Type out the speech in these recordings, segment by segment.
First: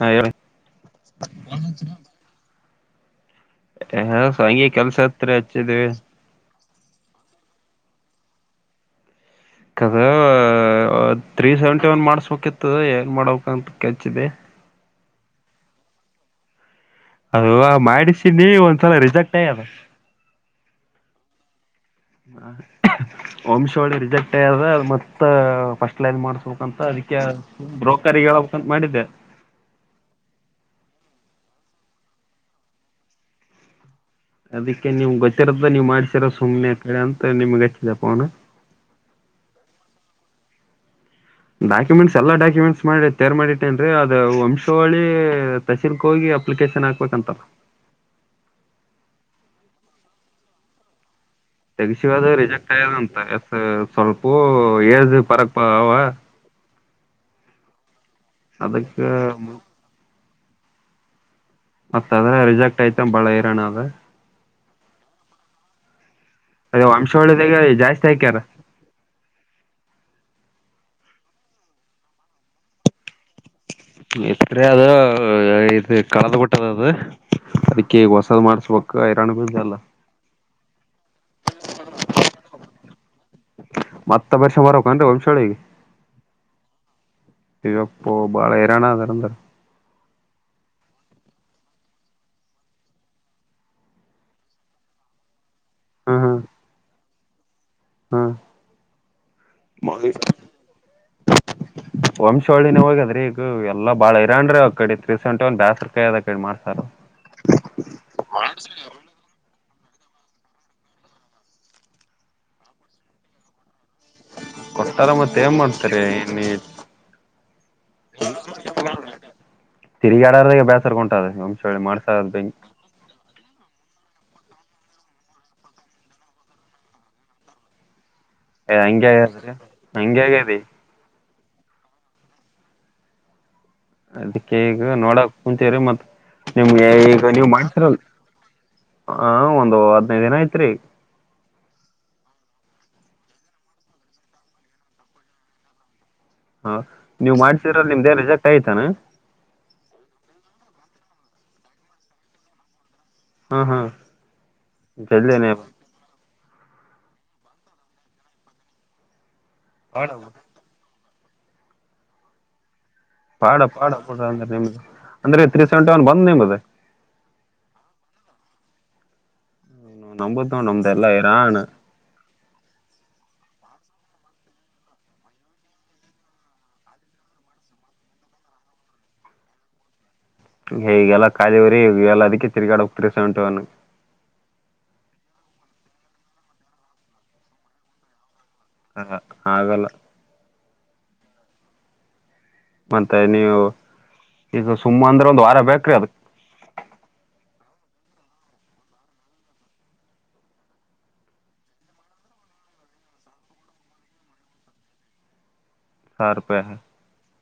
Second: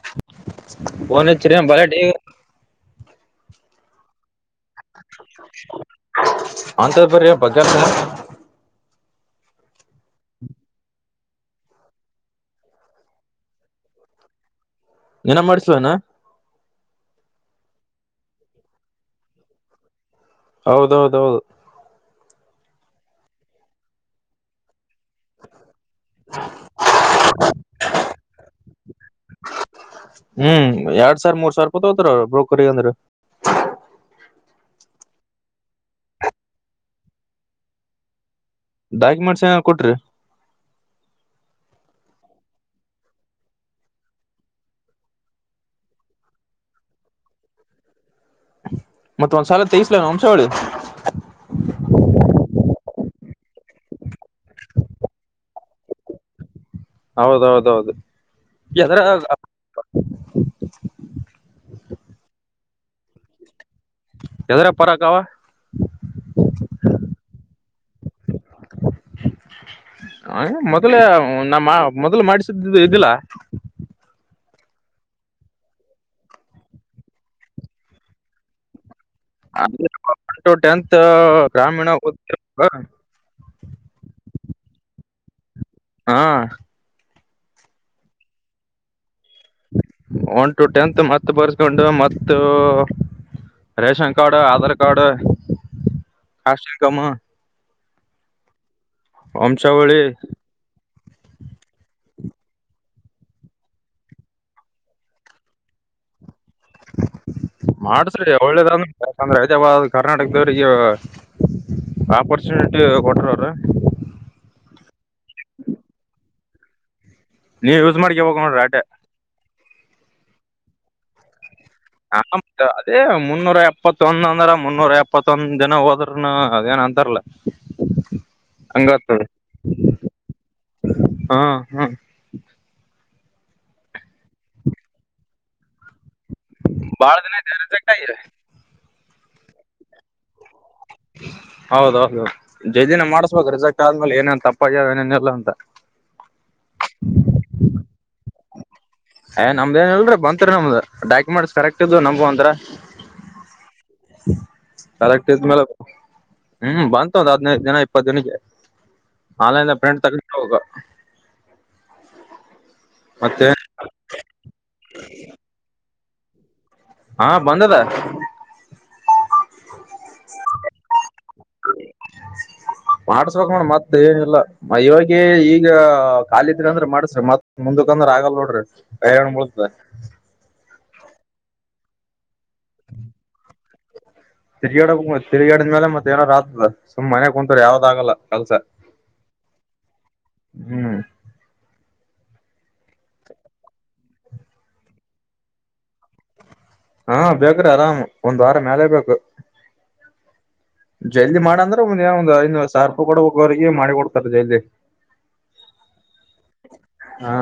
ಹಾ ಹೇಳಿ ಒನಚ್ಚರ ಬಾಲಟ್ ಎ ಅಂತಪರ್ಯ ಬಗ್ಗ [inaudible] ಥ್ರೀ ಸೆವೆನ್ಫೈವ್ ಮಾಡ್ಸ್ಬೇಕಿತ್ತುದ ಹೆಗ್ ಮಾಡ್ಬೇಕಂತ ಕೆಚ್ದೆ ಏನ ಮಾಡಸವನಾ ಅದು ಮಾಡಿಸಿನಿ ಒಂದ್ಸಲ ರಿಸಕ್ಟ್ ಆಯ್ಯದ ಹೌದೌದೌದು ಹ ವಂಶೋಳಿ ರಿಜೆಕ್ಟ್ ಆಯದ್ರ ಅ ಮತ್ತೆ ಮ ಫಸ್ಟ್ ಲೈನ್ ಮಾಡ್ಸ್ಬೇಕಂತ ಅದಕ್ಕೆ ಬ್ರೋಕರಿ ಹೇಳಬೇಕಂತ ಮಾಡಿದ್ದೆ ಹ್ಮ್ ಸರ್ ಮೂರ್ ಸ್ವರ್ಪ ತೋತಾರ ಬ್ರೋಕರಿ ಅಂದ್ರ ಅದಕ್ಕೆ ನಿಮ್ ಗೊತ್ತಿರದ ನೀವ್ ಮಾಡ್ಸಿರ ಸುಮ್ನೆ ಕಡೆ ಅಂತ ನಿಮ್ಗೆ ಹಚ್ಚಿದಪ್ಪ ಅವನ ಡಾಕ್ಯುಮೆಂಟ್ಸ್ ಏನ ಕೊಟ್ರಿ ಡಾಕ್ಯುಮೆಂಟ್ಸ್ ಎಲ್ಲಾ ಡಾಕ್ಯುಮೆಂಟ್ಸ್ ಮಾಡಿ ತೇರ್ ಮಾಡಿಟ್ಟೇನ್ರೀ ಅದ ವಂಶಾವಳಿ ತಸೀಲ್ಕ್ ಹೋಗಿ ಅಲಿಕೇಶನ್ ಹಾಕ್ಬೇಕಂತಾರ ಮತ್ತ ಒಂದ್ಸಾಲ ತಗಸ್ಲ ವಂಶವಳ್ಳಿ [inaudible] ಎಷ್ಟ ಸ್ವಲ್ಪೂ ಏಜ ಪರಕ್ ಅವ ಹೌದೌದೌದು ಎದರ ಅದಕ್ಕೆ [unintelligible] ಮತ್ತದ್ರೆ ರಿಜೆಕ್ಟ್ ಯ್ತ ಬಾಳ ಇರೋಣ ಅದ ಎದ್ರೆ ಪರಕ್ಕವಾ ಅದೇ ವಂಶ ಒಳ್ಳದಾಗ ಜಾಸ್ತಿ ಆಯಕ್ಯಾರ ಹ ಮೊದಲ ನಾ ಮೊದ್ಲು ಮಾಡಿಸಿದ್ದ ಇದಿಲ್ಲ ಎತ್ತರೆ ಅದು ಇದು ಕಳದು ಬಿಟ್ಟದ ಅದು ಅದಕ್ಕೆ ಹೊಸದ್ ಮಾಡ್ಸಬೇಕು [inaudible] ಎಂತು ರಾಮಾಯಣ ಓದಿದೆ ಮತ್ತ ಒಂದು ವರ್ಷ ಬಾರ್ಬೇಕಿನಿ ವಂಶಳಿಗೆ ಹಾ ಇವಪ್ಪ ಬಾಳೆರನ ಅರ ಅಂದ್ರೆ ಒನ್ ಟು ಟೆಂತ್ ಮತ್ತ ಬರ್ಸ್ಕೊಂಡು ಮ ರೇಷನ್ ಕಾರ್ಡು ಆಧಾರ್ ಕಾರ್ಡು ಕಸ್ ಇಕಮ ಹಾ ವಂಶವಳ್ಳಿ ವಂಶೋಳಿನ ಹೋಗದೀ ಈಗ ಎಲ್ಲ ಬಾಳ ಇರಾನ್ ಆ ಕಡೆ ತ್ರೀ ಸೆವೆಟ ಒನ್ ಬೇಸ್ಕಾಯಿ ಅದ ಕಡೆ ಮಾಡ್ತಾರ ಮಾಡ್ಸರಿ ಒಳ್ಳೇದಂದ ಯಾಕಂದ್ರೆ ಕರ್ನಾಟಕದವ್ರಿಗೆ ಆಪರ್ಚುನಿಟಿ ಕೊಟ್ರವರು ಕೊಟ್ಟಾರ ಮತ್ತೆ ಏನ್ ಮಾಡ್ತಾರೆ ಇನ್ ನೀವ ಯೂಸ್ ಮಾಡ್ಕ ಹೋಗ ನೋಡ್ರಿ ಆಟೆ ತಿಗಾಡದಾಗ ಬೇಸರ್ಗಂಟದೆ ಹ ಅದೇ ಮುನ್ನೂರ ಇಪ್ಪತ್ತೊಂದ ಅಂದ್ರ ಮುನ್ನೂರ ಎಪ್ಪತ್ತೊಂದ ಜನ ಹೋದ್ರನು ಅದೇಏನ ಅಂತಾರಲ ಹಂಗಗೆಗಿ ಹಂಗಗೆಗ್ಯಾದಿ ಹಾ ಹ್ಮ ಅದಕ್ಕೆ ಈಗ ನೋಡಕ್ ಕುೂಂಚೆರಿ ಮತ್ ನಿಮ್ಗೆ ಬಾಳ ಈಗ ದಿನ ನೀವು ಆಯ್ತ್ ರಿಜೆಕ್ಟ್ ಮಾಡ್ತಿರಲ್ ಆಗಿ ಆ ಒಂದು ಹದ್ನೈದು ದಿನ ಐತ್ರಿ [unintelligible] ಹೌದೌದು ಜೈದಿನ ಮಾಡ್ಸ್ಬೇಕು ರಿಸಲ್ಟ್ ಆದ್ಮೇಲೆ ಏನೇನ್ ತಪ್ಪ ಅಯ್ಯ ಏನೇನ ಇಲ್ಲ ಅಂತ ಹ ನೀವ್ ಮಾಡ್ಸಿದ್ರಲ್ಲಿ ನಿಮ್ದೇನ್ ರಿಜೆಕ್ಟ್ ಆಯ್ತಾನ ಏ್ ನಮ್ದ ಏನಲ್ರರಿ ಬಂತರಿ ನಮ್ದ ಡಾಕ್ಯುಮೆಂಟ್ಸ್ ಕರೆಕ್ಟ್ ಇದು ನಮಗು ಒಂರ ಹ್ಮ ಹಾ ಕರೆಕ್ಟ್ ಜಲ್ದನ ಇದ್ಮೇಲೆ ಹ್ಮ್ ಬಂತು ಒಂದ್ ಹದ್ನೈದು ದಿನ ಇಪ್ಪತ್ತು ದಿನಕ್ಕೆ ಆನ್ಲೈನ್ ಪ್ರಿಂಟ್ ಪಾಡ ತಗೊಂಡ ಹೋಗ ಮತ್ತೆ ಪಾಡ ಪಾಡ ಪಡ ಅಂದ್ರೆ ನಿಮ್ದ ಅಂದ್ರೆ ತ್ರೀ ಸೆವೆಂಟಿ ಒನ್ ಬಂದದ ನಿಮ್ದ ಹಾ ಬಂದದ ನಂಬುದ ನೋಡ ನಮ್ದ ಎಲ್ಲ ಹೈರಾಣ ಮತ್ತ ಏನಿಲ್ಲ ಇವಾಗ ಈಗ ಖಾಲಿದ್ರಿ ಅಂದ್ರ ಮಾಡಸ್ರಿ ಮತ್ ಮುಂದಕ ಅಂದ್ರ ಆಗಲ್ ನೋಡ್ರಿ ಹೈರಾಣ ಬುಳುತದ ಹೀಗೆಲ್ಲಾ ಖಾಲಿ ಇವ್ರಿ ಎಲ್ಲ ಅದಕ್ಕೆ ತಿರ್ಗಾಡಬೇಕ ತ್ರಿ ಸೆವೆಂಟಿ ಒನ್ ತಿರ್ಗಾಡಬೇಕ ತಿರುಗಾಡಿದ ಮೇಲೆ ಮತ್ತ ಏನರ ಆತದ ಸುಮ್ನ ಮನ್ಯಾಗ ಕುಂತರ ಯಾವ್ದ್ ಆಗಲ್ಲ ಕೆಲ್ಸ ಹ ಹ ಆಗಲ್ಲ ಹ್ಮ್ ಮತ್ತೆ ನೀವು ಈಗ ಸುಮ್ಮ ಅಂದ್ರ ಒಂದ್ ವಾರ ಬೇಕ್ರಿ ಅದಕ್ ಹಾ ಬೇಕ್ರಿ ಆರಾಮ್ ಒಂದ್ ವಾರ ಮ್ಯಾಲೇ ಬೇಕು ಜಲ್ದಿ ಮಾಡ ಅಂದ್ರ ಒಂದ ಸಾವಿರ ರೂಪಾಯ ಕೂಡಬೇಕ ಅವರಿಗ ಮಾಡಿ ಕೊಡ್ತಾರ ಜಲ್ದಿ ಸಾವಿರೂಪಾಯ ಹಾ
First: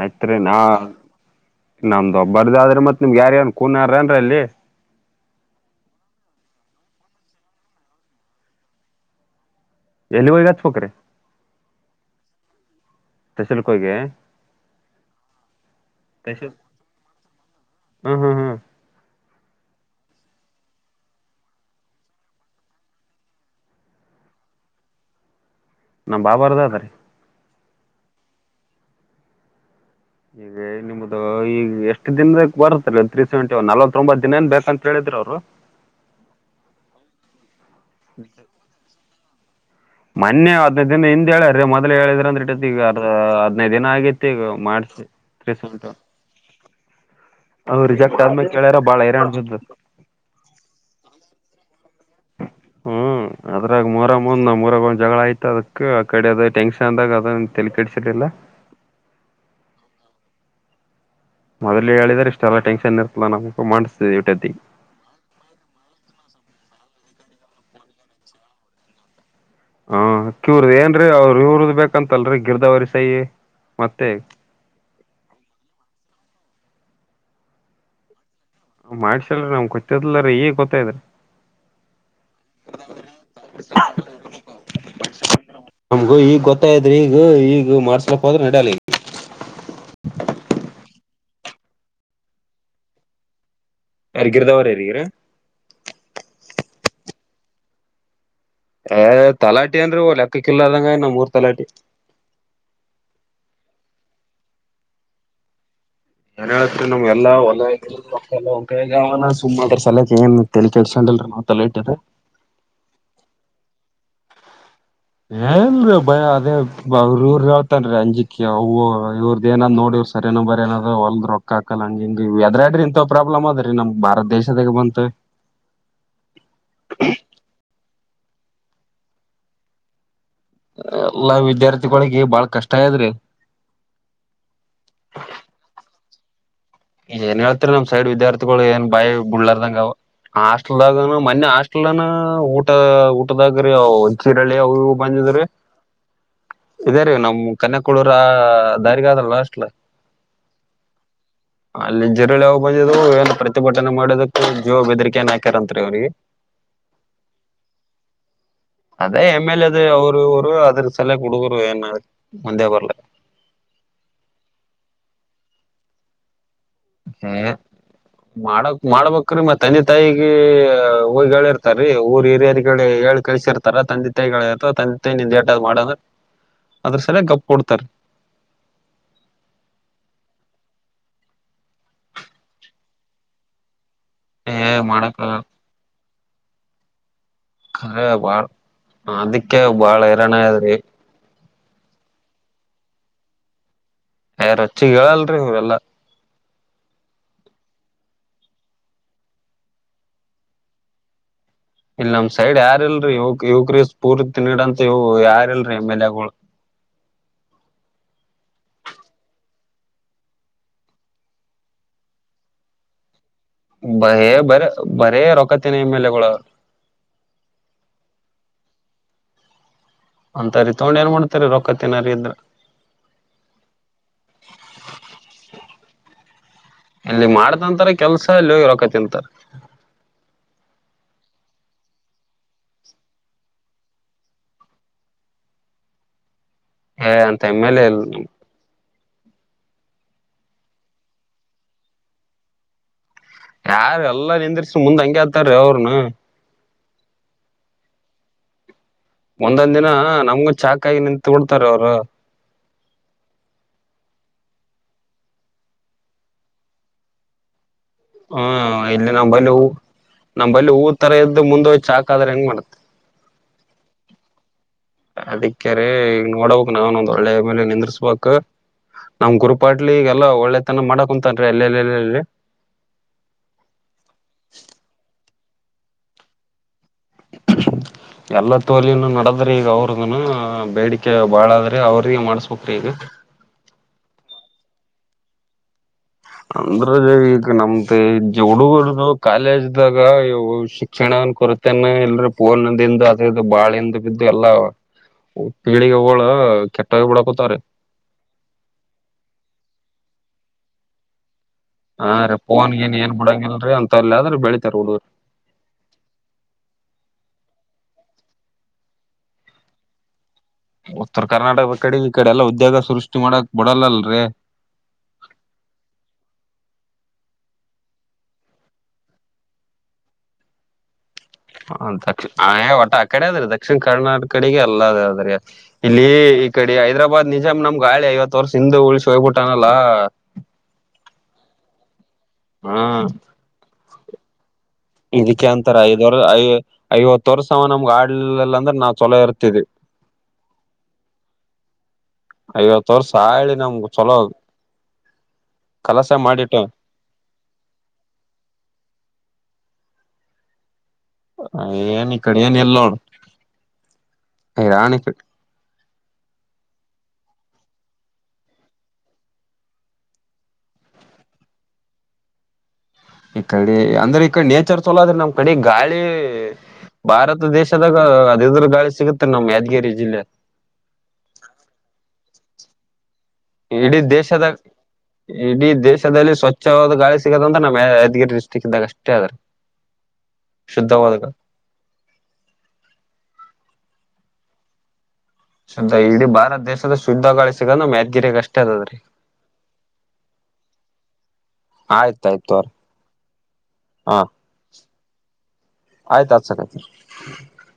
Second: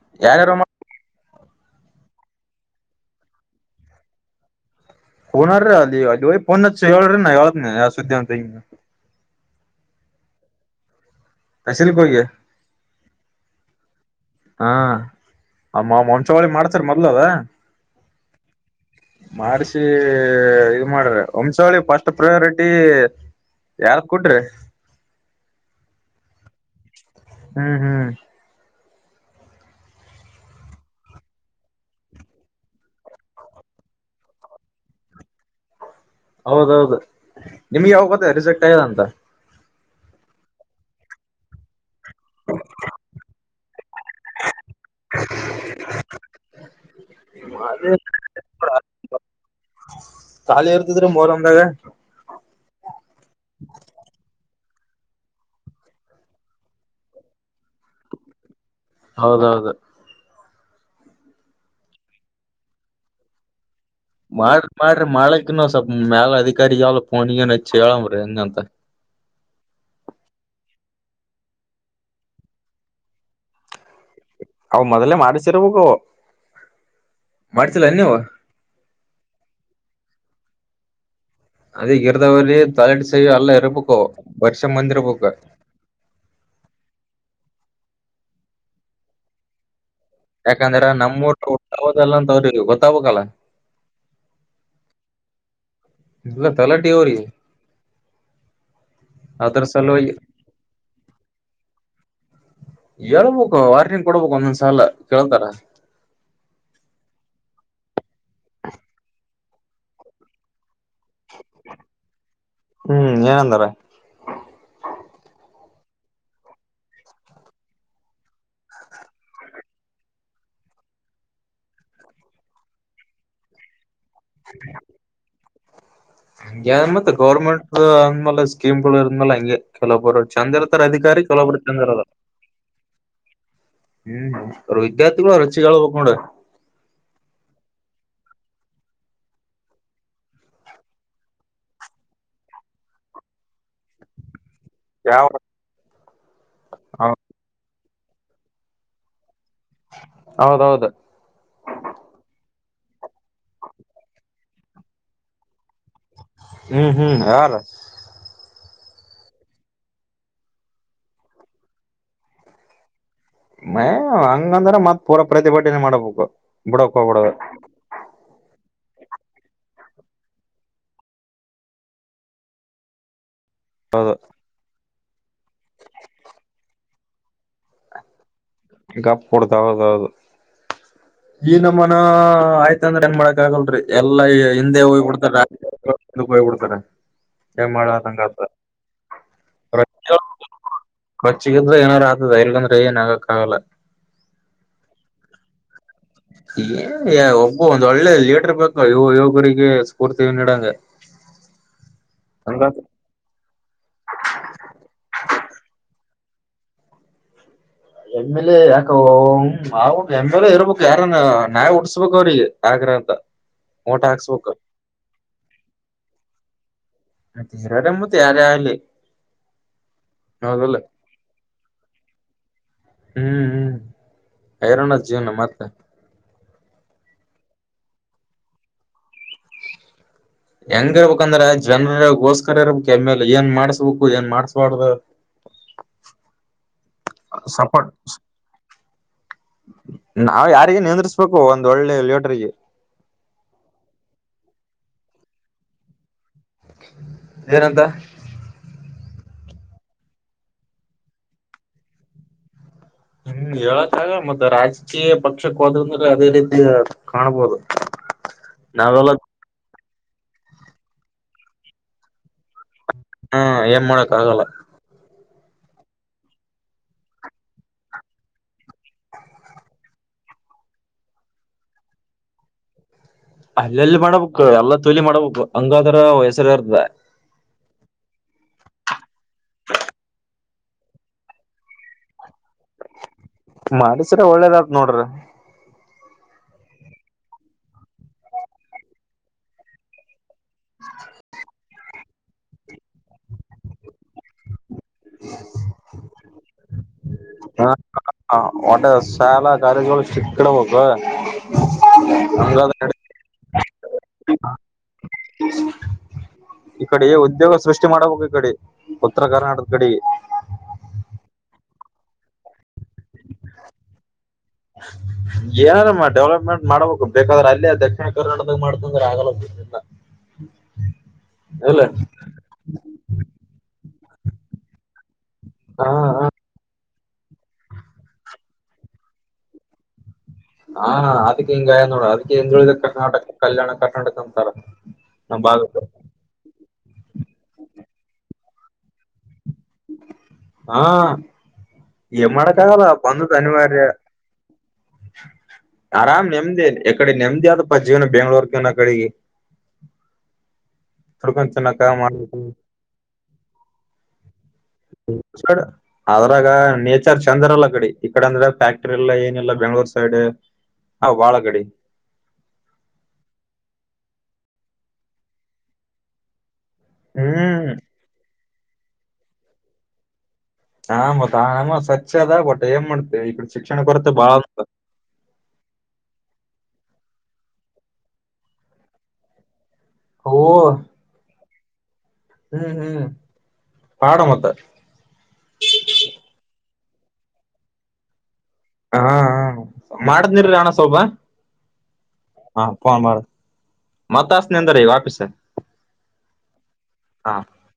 ಆಯ್ತ್ರಿ ಯಾರ್ಯಾರ ನಾ ನಮ್ದು ಒಬ್ಬರ್ದ ಆದ್ರಿ ಮತ್ ನಿಮ್ಗ್ ಯಾರಗನ್ ಕೂನ್ ಯಾರ ಏನ್ರೀ ಅಲ್ಲಿ ಕೋನಾರಿ ಅಲ್ಲಿ ಹೋಗಿ ಫೋನ್ ಹಚ್ಚಿ ಹೇಳ್ರಿ ನಾ ಹೇಳ್ತಿನಿ ಆ ಸುದ್ದಿಂತ ಹಿಂಗ ಎಲ್ಲಿಗ ಹೋಗಿ ಹಚ್ಚ ಬೇಕರಿ ತಸಿಲಕ ಹೋಗಿ ತಸಿಲಕ ಹೋಗಿ ಆ ಮ್ಮ ಮಂಚಾವಳಿ ತಸಲ್ ಮಾಡಸರಿ ಮೊದ್ಲದು ಹ್ಮ್ ಹ್ಮ್ ಹ್ಮ್ ಮಾಡಸಿ ಇದ ಮಾಡ್ರಿ ವಂಶಾವಳಿ ಫಸ್ಟ್ ಪ್ರಯಾರಿಟಿ ಯಾರದ ಕೊಟ್ರಿ ನಮ್ಮ ಬಾಬಾರದ ಅದ ಹ್ಮ್ ಹ್ಮ್ ಈಗ ನಿಮ್ದ ಈಗ ಎಷ್ಟು ದಿನದ ಬರುತ್ತ ತ್ರೀ ಸೆವೆಂಟಿ ಒನ್ ನಲ್ವತ್ ತೊಂಬ ದಿನೇನ್ ಬೇಕ ಅಂತ ಹೇಳಿದ ದ್ರ ಅವರು ಹೌದೌದು ನಿಮ್ಗ ಯಾವಾಗ ಗೋತ್ತಾಗದ ರಿಜೆಕ್ಟ್ ಆಗ್ಯದ ಅಂತ ಮೊನ್ನೆ ಹದ್ನೈದ ದಿನ ಹಿಂದ್ ಹೇಳಾರ್ರಿ ಮೊದಲ ಹೇಳಿದ್ರ ಅಂದ್ರ ಇಟ್ಟತಿಗ ಹದನೈದ ದಿನ ಆಗ ಮಾಡಸಿ ತ್ರಿ ಸೆವಂಟಿ ಒನ್ ಅವ ರಿಜೆಕ್ಟ್ ಆದ್ಮೇಲೆ ಕೇಳ್ಯಾರ ಬಾಳ ಹೈರಾಣ ಬಿದ್ದದ ಗದ್ದಲ್ಲ ಇರ್ತಿದ್ರೀ ಮೋರ್ಂದಾಗ ಹ್ಮ್ ಅದ್ರಾಗ ಮೂರಂ ಒಂದ ನಮ್ಮ ಊರಾಗ ಒಂದ ಜಗಳ ಆಯ್ತು ಅದಕ್ ಆ ಕಡೆ ಅದ ಟೆನ್ಷನ್ ಅಂದಾಗ ಅದ ಒಂದು ತೆಲಿ ಕೆಡಸಲಿಲ್ಲ ಹೌದೌದು ಮೊದ್ಲೆ ಹೇಳಿದ್ರ ಇಷ್ಟ ಎಲ್ಲಾ ಟೆನ್ಷನ್ ಇರ್ತಲ ನಮಸ ಮಾಡ್ರಿ ಮಾಡ್ರಿ ಮಾಡಲ್ಲಿಕನ ಸ್ವಲ್ ಮ್ಯಾಲ ಅಧಿಕಾರಿ ಹೇಳಬೇಕ ಅವನಿಗನ ಹಚ್ಚಿ ಹೇಳಂಬ್ರಿ ಹೆಂಗ್ ಅಂತ ಹಾ ಕ್ಯೂರ್ ಏನ್ರೀ ಅವ್ರರು ಇವರದ್ ಬೇಕಂತಲ್ರರಿ ಗಿರ್ಧಾವರಿ ಸೈ ಮತ್ತೆ ಅವು ಮೊದ್ಲೇ ಮಾಡಿಸಿರಬೇಕ ಅವು ಮಾಡಿಸಿಲ್ಲನ ನೀವು ಮಾಡ್ಸಿಲರಿ ನಮಗ ಗೊತ್ತಿರಲಿಲ್ಲರೀ ಈಗ್ ಗೊತ್ತಾಗದರೀ ಅದ ಗಿರ್ದವ್ರ ತಲಾಟಿ ಸೈ ಎಲ್ಲ ಇರ್ಬೇಕವು ಬರೆಸಂ ಬಂದಿರ್ಬೇಕು ನಮ್ಗೂ ಈಗ ಗೊತ್ತಾಗೆದರಿ ಈಗ ಈಗ ಮಾಡಸ್ಲಕ್ ಹೋದ್ರ ನಡಲ್ಲ ಈಗ ಯಾಕಂದ್ರೆ ನಮ್ಮ್ ಊಟ್ದಲ್ಲ ಅಂತ ಅವ್ರಿಗೆ ಗೊತ್ತಾಗಕ್ಲ್ ಯಾರಿಗ ಗಿರದ್ದವರರಿಗರಿ ಇಲ್ಲ ತಲಾಟಿಗ ಅವರಿಗ ಏ ತಲಾಟಿ ಏನ್ರಿ ಲೆಕ್ಕಕಿಲ್ಲ ಆದಂಗಾನ ನಮ್ಮೂರ್ ತಲಾಟಿ ನ್ ಕೊಡ್ಬೇಕು ಒಂದೊಂದ್ ಸಲ ಕೇಳ್ತಾರ ಏನ್ ಹೇಳತ್ರಿ ನಮ್ಗೆಲ್ಲ ಹೊಲ ಹಾಕಿದ ರೊಕ್ಕೆಲ್ಲ ಅವನ ಕೈಯಾಗ ಅವ ಸುಮ್ಮ ಅದ್ರ ಸಲಯಕ್ ಏನ್ ತೆಲಿ ಕೆಡಿಸ್ಕೊಂಡಿಲ್ರಿ ಹ್ಮ್ ಏನಂದಾರ ಏನಿಲ್ರರಿ ಭಯ ಅದೇ ಅವ್ರರು ಇವ್ರ ಹೇಳ್ತನ ರೀ ಅಂಜಿಕಿ ಅವು ಇವ್ರದೆನ್ ನೋಡಿ ಸರಿನಾ ಬರೇಯಲದು ಹೊಲ್ದ್ ರೊಕ್ಕಾಕಲ್ಲ ಹಂಗೆ ಹಿಂಗೇ ಅದ್ರ್ಯಾಡ್ರ ಇಂತ ಪ್ರಾಬ್ಲಮ್ ಅದ ರೀ ನಮ್. ಭಾರತ್ ದೇಶದಗೆ ಬಂದತ. ಆಮೇಲೆ ಸ್ಕೀಮ್ಗುಳು ಅಂಗೇ ಕೆಲವಬರು ಚಂದ್ ಇರ್ತಾರ ಅಧಿಕಾರಿ ಎಲ್ಲಾ ಕೆಲೊಬ್ರು ಚಂದ್ ಇರಲ್ಲ. ವಿದ್ಯಾರ್ಥಿಗಳಿಗೆ ಬಾಳ ಕಷ್ಟ ಆಗ್ಯದ್ರಿ ಹ್ಮ್ ವಿದ್ಯಾರ್ಥಿಗಳು ರೊಚ್ಚಿಗ್ ಏಳ್ಬಕ್ ನೋಡು. ಏನ್ ಹೇಳ್ತರಿ ನಮ್ ಸೈಡ್ ವಿದ್ಯಾರ್ಥಿಗಳು ಏನ್ ಬಾಯ್ ಬಿಡ್ಲಾರದಂಗ್ ಆವ. ಹೊಸ್ಟ್ಲಾಗುನು ಮೊನ್ನೆ ಹೊಸ್ಟ್ಲನು ಊಟ ಊಟದಾಗರಿ ಒಂಟ್ ಯಾವ ಬಂದಿದ್ರಿ ಇದೇ ರೀ ನಮ್ ಕನಕ್. ಕುಳುರ ದಾರಿಗೆ ಅದರ್ ಲಾಸ್ಟ. ಹೌದೌದು. ಅಲ್ಲಿ [unintelligible] ಯಾವ್ ಬಂದವು ಏನ್ ಪ್ರತಿಭಟನೆ ಮಾಡೋದಕ್ಕೆ ಜೀವ ಬೆದರಿಕೇ ಏನಾ ಹಾಕ್ಯಾರಂತ. ಹ್ಮ್ ಹ್ಮ್. ಅದೇ ಎಮ್ ಎಲ್ ಎ ಅದು ಅವರು ಇವ್ರು ಅದ್ರ ಸಾಲಾಗಿ ಹುಡುಗರು ಏನ್ ಮುಂದೆ ಬರ್ಲ. ಮ ಹಂಗಂದ್ರ ಮತ್ತ್ ಪೂರ ಪ್ರತಿಭಟನೆ ಮಾಡ್ಬಾಕು. ಹೇ ಮಾಡ್ ಮಾಡ್ಬಾಕ್ರಿ ಮತ್ ತಂದೆ ತಾಯಿಗೇ ಹೋಗಿ ಹೇಳಿರ್ತಾರೀ ಊರ್ ಹಿರಿಯಾರಿಗ್ ಹೇಳಿ ಕಳ್ಸಿರ್. ತರ ತಂದಿ ತಾಯಿಗ್ ಹೇಳಿರ್ತಾರ ಅವ್ರ್ ತಂದ್ [unintelligible] ಮಾಡ ಅದ್ರು ಸಾಳ್ವಗ್ ಗಪ್ ಕೂಡ್ತಾರ. ಗಪ್ ಕೊಡ್ತಾವವು. ಈನಮ್ಮನ ಆಯ್ತ ಅಂದ್ರ ಏನ್ ಮಾಡಾಕ್ ಆಗಲ್ರಿ ಎಲ್ಲಾ ಏ ಹಿಂದೆ ಮಾಡಕ್ ಹೋಗ್ಬಿಡ್ತಾರಾ. ಹಿಂದುಕೋಬುಡ್ತಾರಾ. ಖರ ಬಾಳ್ ಅದಿಕ್ಕೆ ಬಾಳ್ [unintelligible] ದ್ರಿ. ರೊಚ್ಚಿಗೆದ್ರೆ ಏನಾರ ಆಗ್ತದ ಇಲಂದ್ರೆ ಏನ್ ಆಗಕ್ಕಾಗಲ್ಲ. ಏ ರೊಚ್ಚಿಗೆ ಹೇಳಲ್ರಿ ಇವ್ರೆಲ್ಲ. ಏನ್ ಹೈ ಒಬ್ಬ ಒಂದ್ ಒಳ್ಳೆ ಲೀಡರ್ ಬೇಕು ಯುವ್ ಯುವುಕರಿಗೆ ಸ್ಫೂರ್ತಿ ನಿಡಂಗ. [inaudible] ಇಲ್ ನಮ್ ಸೈಡ್ ಯಾರ್ ಇಲ್ರಿ ಇವ್ ಯುವುಕ್ರಿಗ್ ಸ್ಫೂರ್ತಿ ನಿದಂತಾವ್ ಇವು ಯಾರ್ ಇಲ್ರಿ ಎಂ ಎಲ್ ಎ ಗುಳು. ಎಂ ಎಲ್ ಎ ಯಾಕೊ ಹ್ಮ್ಮ್ ಅಬಕು ಎಂ ಎಲ್ ಎ ಇರ್ಬಾಕೂ ಯಾರನಾ ನಾವ್ ಉಟ್ಸ್ಬಕ್ ಅವ್ರಿಗೆ ಅಗ್ರ ಅಂತ. ಓಟ ಬರೇ ಹಾಕ್ಸ್ಬೇಕು ಬರೆ ಬರೇ ರೊಕ್ಕತಿನ್ನ ಎಂ ಎಲ್ ಎ ಗುಳವ್ರು. ಮತ್ತೆ ಅದೇ ಮತ್ತೆ ಯಾರೇ ಆಗ್ಲಿ. ಅಂತರ್ ಹೌದಲ್ಲ ಇಡ್ಕೊಂಡ್ ಏನ್ ಮಾಡ್ತೀರಿ ರೊಕ್ಕತಿನರ್ ಇದ್ರ. [unintelligible] ಜೀವ್ನ ಮತ್ತೆ. ಇಲ್ಲಿ ಮಾಡತಂತಾರ ಕೆಲ್ಸ ಎಲ್ಲು ಹೇಳಾಕತ್ತಿಲ್ ತಾ. ಹೆಂಗ್ ಇರ್ಬೇಕಂದ್ರೆ ಜನರಗೋಸ್ಕರ ಇರ್ಬಾಕ್ ಎಂ ಎಲ್ ಎ ಏನ್ ಮಾಡೂಸ್ಬಕು ಏನ್ ಮಾಡ್ಸ್ಬಾರ್ದು. [inaudible] ಏ ಅಂತ ಎಂ ಎಲ್ ಎ ಸಪೋರ್ಟ್ ಎಲ್ ನಮ್. ನಾವ್ ಯಾರಿಗೆ ನಿಂದ್ರುಸ್ಬಕು ಒಂದ್ ಒಳ್ಳೆ ಲೀಡ್ರಿಗೆ. ಯಾರ್ ಎಲ್ಲ ನಿಂದ್ರಿಸ್ ಮುಂದ್ ಹಂಗೆ ಹತಾರೀ ಅವ್ರನ. ಏನಂತ. ಮುಂದೊಂದಿನ ನಮ್ಗು ಚಾಕಾಗಿ ನಿಂತ್ ಬುಡ್ತರಿ ಅವ್ರು. ಹ್ಮ್ ಹೇಳಕ್ ಆಗಲ್ ಮತೆ ರಾಜ್ಕೀಯ ಪಕ್ಷಕ್ ಹೋದ್ರಂದ್ ಮೇಲೆ ಅದೇ ರೀತಿ ಕಾಣ್ಬೋದು. ಹಾ ನಾವೆಲ್ಲ ಇಲ್ಲಿ ನಂಬಲ್ಲಿ ಹೂ ನಂಬಲ್ಲಿ ಹೂ ತರ ಇದ್ದು ಮುಂದೋಗ್ ಚಾಕಾದ್ರೆ ಹೆಂಗ್ ಮಾಡ್ತಿ. ಹಾ ಏನ್ ಮಾಡಕ್ ಆಗಲ್ಲ. ಅದಕ್ಕೆ ರೀ ಇಗ್ ನೋಡಬಕ್ ನಾನು ಒಂದ್ ಒಳ್ಳೆ ಎಂ ಎಲ್ ಎ ನಿಂದ್ರುಸ್ಬಕು. ನಮ್ ಗುರುಪಾಟ್ಲಿ ಈಗೆಲ್ಲ ಒಳ್ಳೆತನ ಮಾಡಕುಂತನ್ರೀ ಅಲ್ಲೆ ಲೇ ಲಿ. ಅಲ್ಲೆಲ್ಲಿ ಮಾಡ್ಬಕು ಎಲ್ಲ ತುಲಿ ಮಾಡ್ಬಕೂ ಹಂಗಾದ್ರ ಹೆಸ್ರ್ಯೇರ್ತದೆ. ಎಲ್ಲ ತೋಲನು ನೋಡದ್ರಿ ಈಗ ಅವರ್ದುನು. ಬೇಡಿಕೆ ಬಾಳಾದ್ರಿ ಅವ್ರಿಗೆ ಮಾಡೂಸ್ಬಕ್ರೀ ಈಗ. ಮಾಡಿಸ್ರಿ ಒಳ್ಳೇದತ್ ನೋಡ್ರಿ. ಅಂದ್ರು ರೀ ಈಗ ನಮ್ದ ಹುಡುಗುರ್ದು ಕಾಲೇಜ್ದಾಗ ಯುವ್. ಶಿಕ್ಷಣನ್ ಕೊರೆತನ ಎಲ್ರು ಪೂನ್ ದಿಂದ ಅದ್ ಇದು ಬಾಳ ಹಿಂದ್ ಬಿದ್ದು ಎಲ್ಲ. ಪೀಳಿಗೆ ಅವಳ ಕೆಟ್ಟ ಹ ಹೊಟ್ಟೆ ಸಾಲ ಗಾರಿಗಳು ಚಿಕ್ಕಡಬೇಕು ಹಾ ರೀ ಪೋನ್ಗಿನ್ ಏನ್ ಬಿಡಂಗಲ್ರಿ ಅಂತಲ್ಲ ಆದ್ರೆ ಬೆಳಿತಾರ ಹುಡುಗ್ರ ಈ ಕಡೆ ಉದ್ಯೋಗ ಸೃಷ್ಟಿ ಮಾಡಬೇಕು ಈ ಕಡೆ ಉತ್ತರ ಕರ್ನಾಟದ ಕಡೆಗೆ ಉತ್ತರ ಕರ್ನಾಟಕ ಕಡೆ ಈ ಕಡೆ ಎಲ್ಲ ಉದ್ಯೋಗ ಸೃಷ್ಟಿ ಮಾಡಕ್ ಬಿಡಲ್ಲಲ್ರರಿ ಯಾರಮ್ಮ ಡೆವಲಪ್ಮೆಂಟ್ ಮಾಡ್ಬೇಕು ಬೇಕಾದ್ರೆ ಅಲ್ಲೇ ದಕ್ಷಿಣ ಕರ್ನಾಡದಾಗ ಮಾಡ್ತಂದ್ರೆ ಆಗಲ್ಲಲ್ಲ ಹ ದಿಣ ಒಟ ಆ ಕಡೆ ಅದ್ರೀ ದಕ್ಷಿಣ ಕರ್ನಾಟಕಡಿಗೆ ಎಲ್ಲದ ಅದ್ರಿ ಹಾ ಇಲ್ಲಿ ಈ ಕಡೆ ಹೈದ್ರಾಬಾದ್ ನಿಜಾಮ್ ನಮ್ಗೆ ಗಾಿ ಐವತ್ತು ವರ್ಷ ಹಿಂದ ಉಳ್ಿಸಿಿ ಹೋಗ್ಬಿಟ್ಟಾನಲ್ಲಾ [unintelligible] ಹಾ ಅದಕ್ಕೆ ಹಿಂಗ ಗಯ ನೋಡ ಅದಕ್ಕೆ ಹೆ ಹೇಳಿದ ಹಾ ಕರ್ನಾಟಕ ಕಲ್ಯಾಣ ಕರ್ನಾಟಕ ಅಂತಾರ ನಮ್ ಇದಕ್ಕೆ ಅಂತರ ಭಾಗಕ್ಕ ಐದ್ವರ್ ಐ ಐವತ್ತ ವರ್ಷ ನಮ್ಗೆ ಆಡ್ಲಲ್ಲ ಅಂದ್ರೆ ನಾವ್ ಚೊಲೋ ಇರ್ತವಿ ಹಾ ಮಾಡಡಕ್ಕಾಗಲ್ಲಾ ಐವತ್ ವರ್ಷ ಬಂದು ತನ ಆಳಿ ಮಾಡಾರ ನಮ್ಗ್ ಚೊಲೋ [unintelligible] ಕಲಸ ಆರಾಮ್ ಮಾಡಿಟ್ಟ ನೆಮದೇ ಎಕಡೆ ನೆಮದಿ ಆದದಪ್ಪ ಜೀವನ ಬೆಂಗ್ಳೂರ್ ಕವನ ಅ ಕಡೆಗೆ [unintelligible] ತಡ್ಕೊ ಚನ್ನಕ್ಕ ಏನ್ ಈ ಕಡೆ ಮಾಡ ಏನ್ ಇಲ್ ನೋಡ್ ರಾಣಿ ಆದ್ರಾಗ ಚಾರ್ ಚಂದರಲ್ಲ ಕಡೆ ಈ ಕಡೆ ಅಂದ್ರೆ ಫ್ಯಾಕ್ಟ್ರಿ ಎಲ್ಲ ಏನಿಲ್ಲ ಬೆಂಗ್ಳೂರ್ ಸೈಡ್ ಹಾ ಬಾಳ ಕಡೆ ಈ ಕಡೆ ಅಂದ್ರೆ ಈ ಕಡೆ ನೇಚರ್ ಚಲೋ ಅದ್ರೀ ನಮ್ ಕಡೆ ಗಾಳಿ ಭಾರತ ಹ್ಮ್ ದೇಶದಾಗ ಅದದ್ರ ಗಾಳಿ ಸಿಗುತ್ತೆ ನಮ್ ಯಾದಗಿರಿ ಜಿಲ್ಲೆ ಹಾ ಮತ್ಮ್ಮ ಸ್ವಚ್ಛ ಅದ ಆಬಟ್ಟೆ ಏನ್ ಮಾಡ್ತ ಇಡೀ ದೇಶದ ಇಡೀ ದೇಶದಲ್ಲಿ ಸ್ವಚ್ಛ ಹೆಚ್ಚವಾದ ಗಳಿ ಸಿಗದ ಅಂತ ನಮ್ಮ ಯದಗರಿ ಡಿಸ್ಟ್ರಿಕ್ ಇದ್ದಾಗ ಅಷ್ಟೇ ಆದದೆ ಓ ಶುದ್ಧ ಹದಾಗ ಹ್ಮ್ ಹ್ಮ್ ಪಾಡ ಮೊತ್ತ ಶುದ್ಧ ಇಡೀ ಭಾರತ ದೇಶದ ಶುದ್ಧಗಳು ಸಿಗ ನ ಮ್ಗಿರಿಯಾಗ ಅಷ್ಟೇ ಅದದ್ರಿ ಹಾ ಮಾಡದ್ನಿರೀ ಹಾಣ ಸೊಬಾ ಆಯ್ತಾಯ್ತು ಹಾ ತೋರಿ ಫನ್ ಮಾಡ ಮತ್ತಾಸ ಅಂದ ಆಯ್ತು ಆ ಹಾ [unintelligible]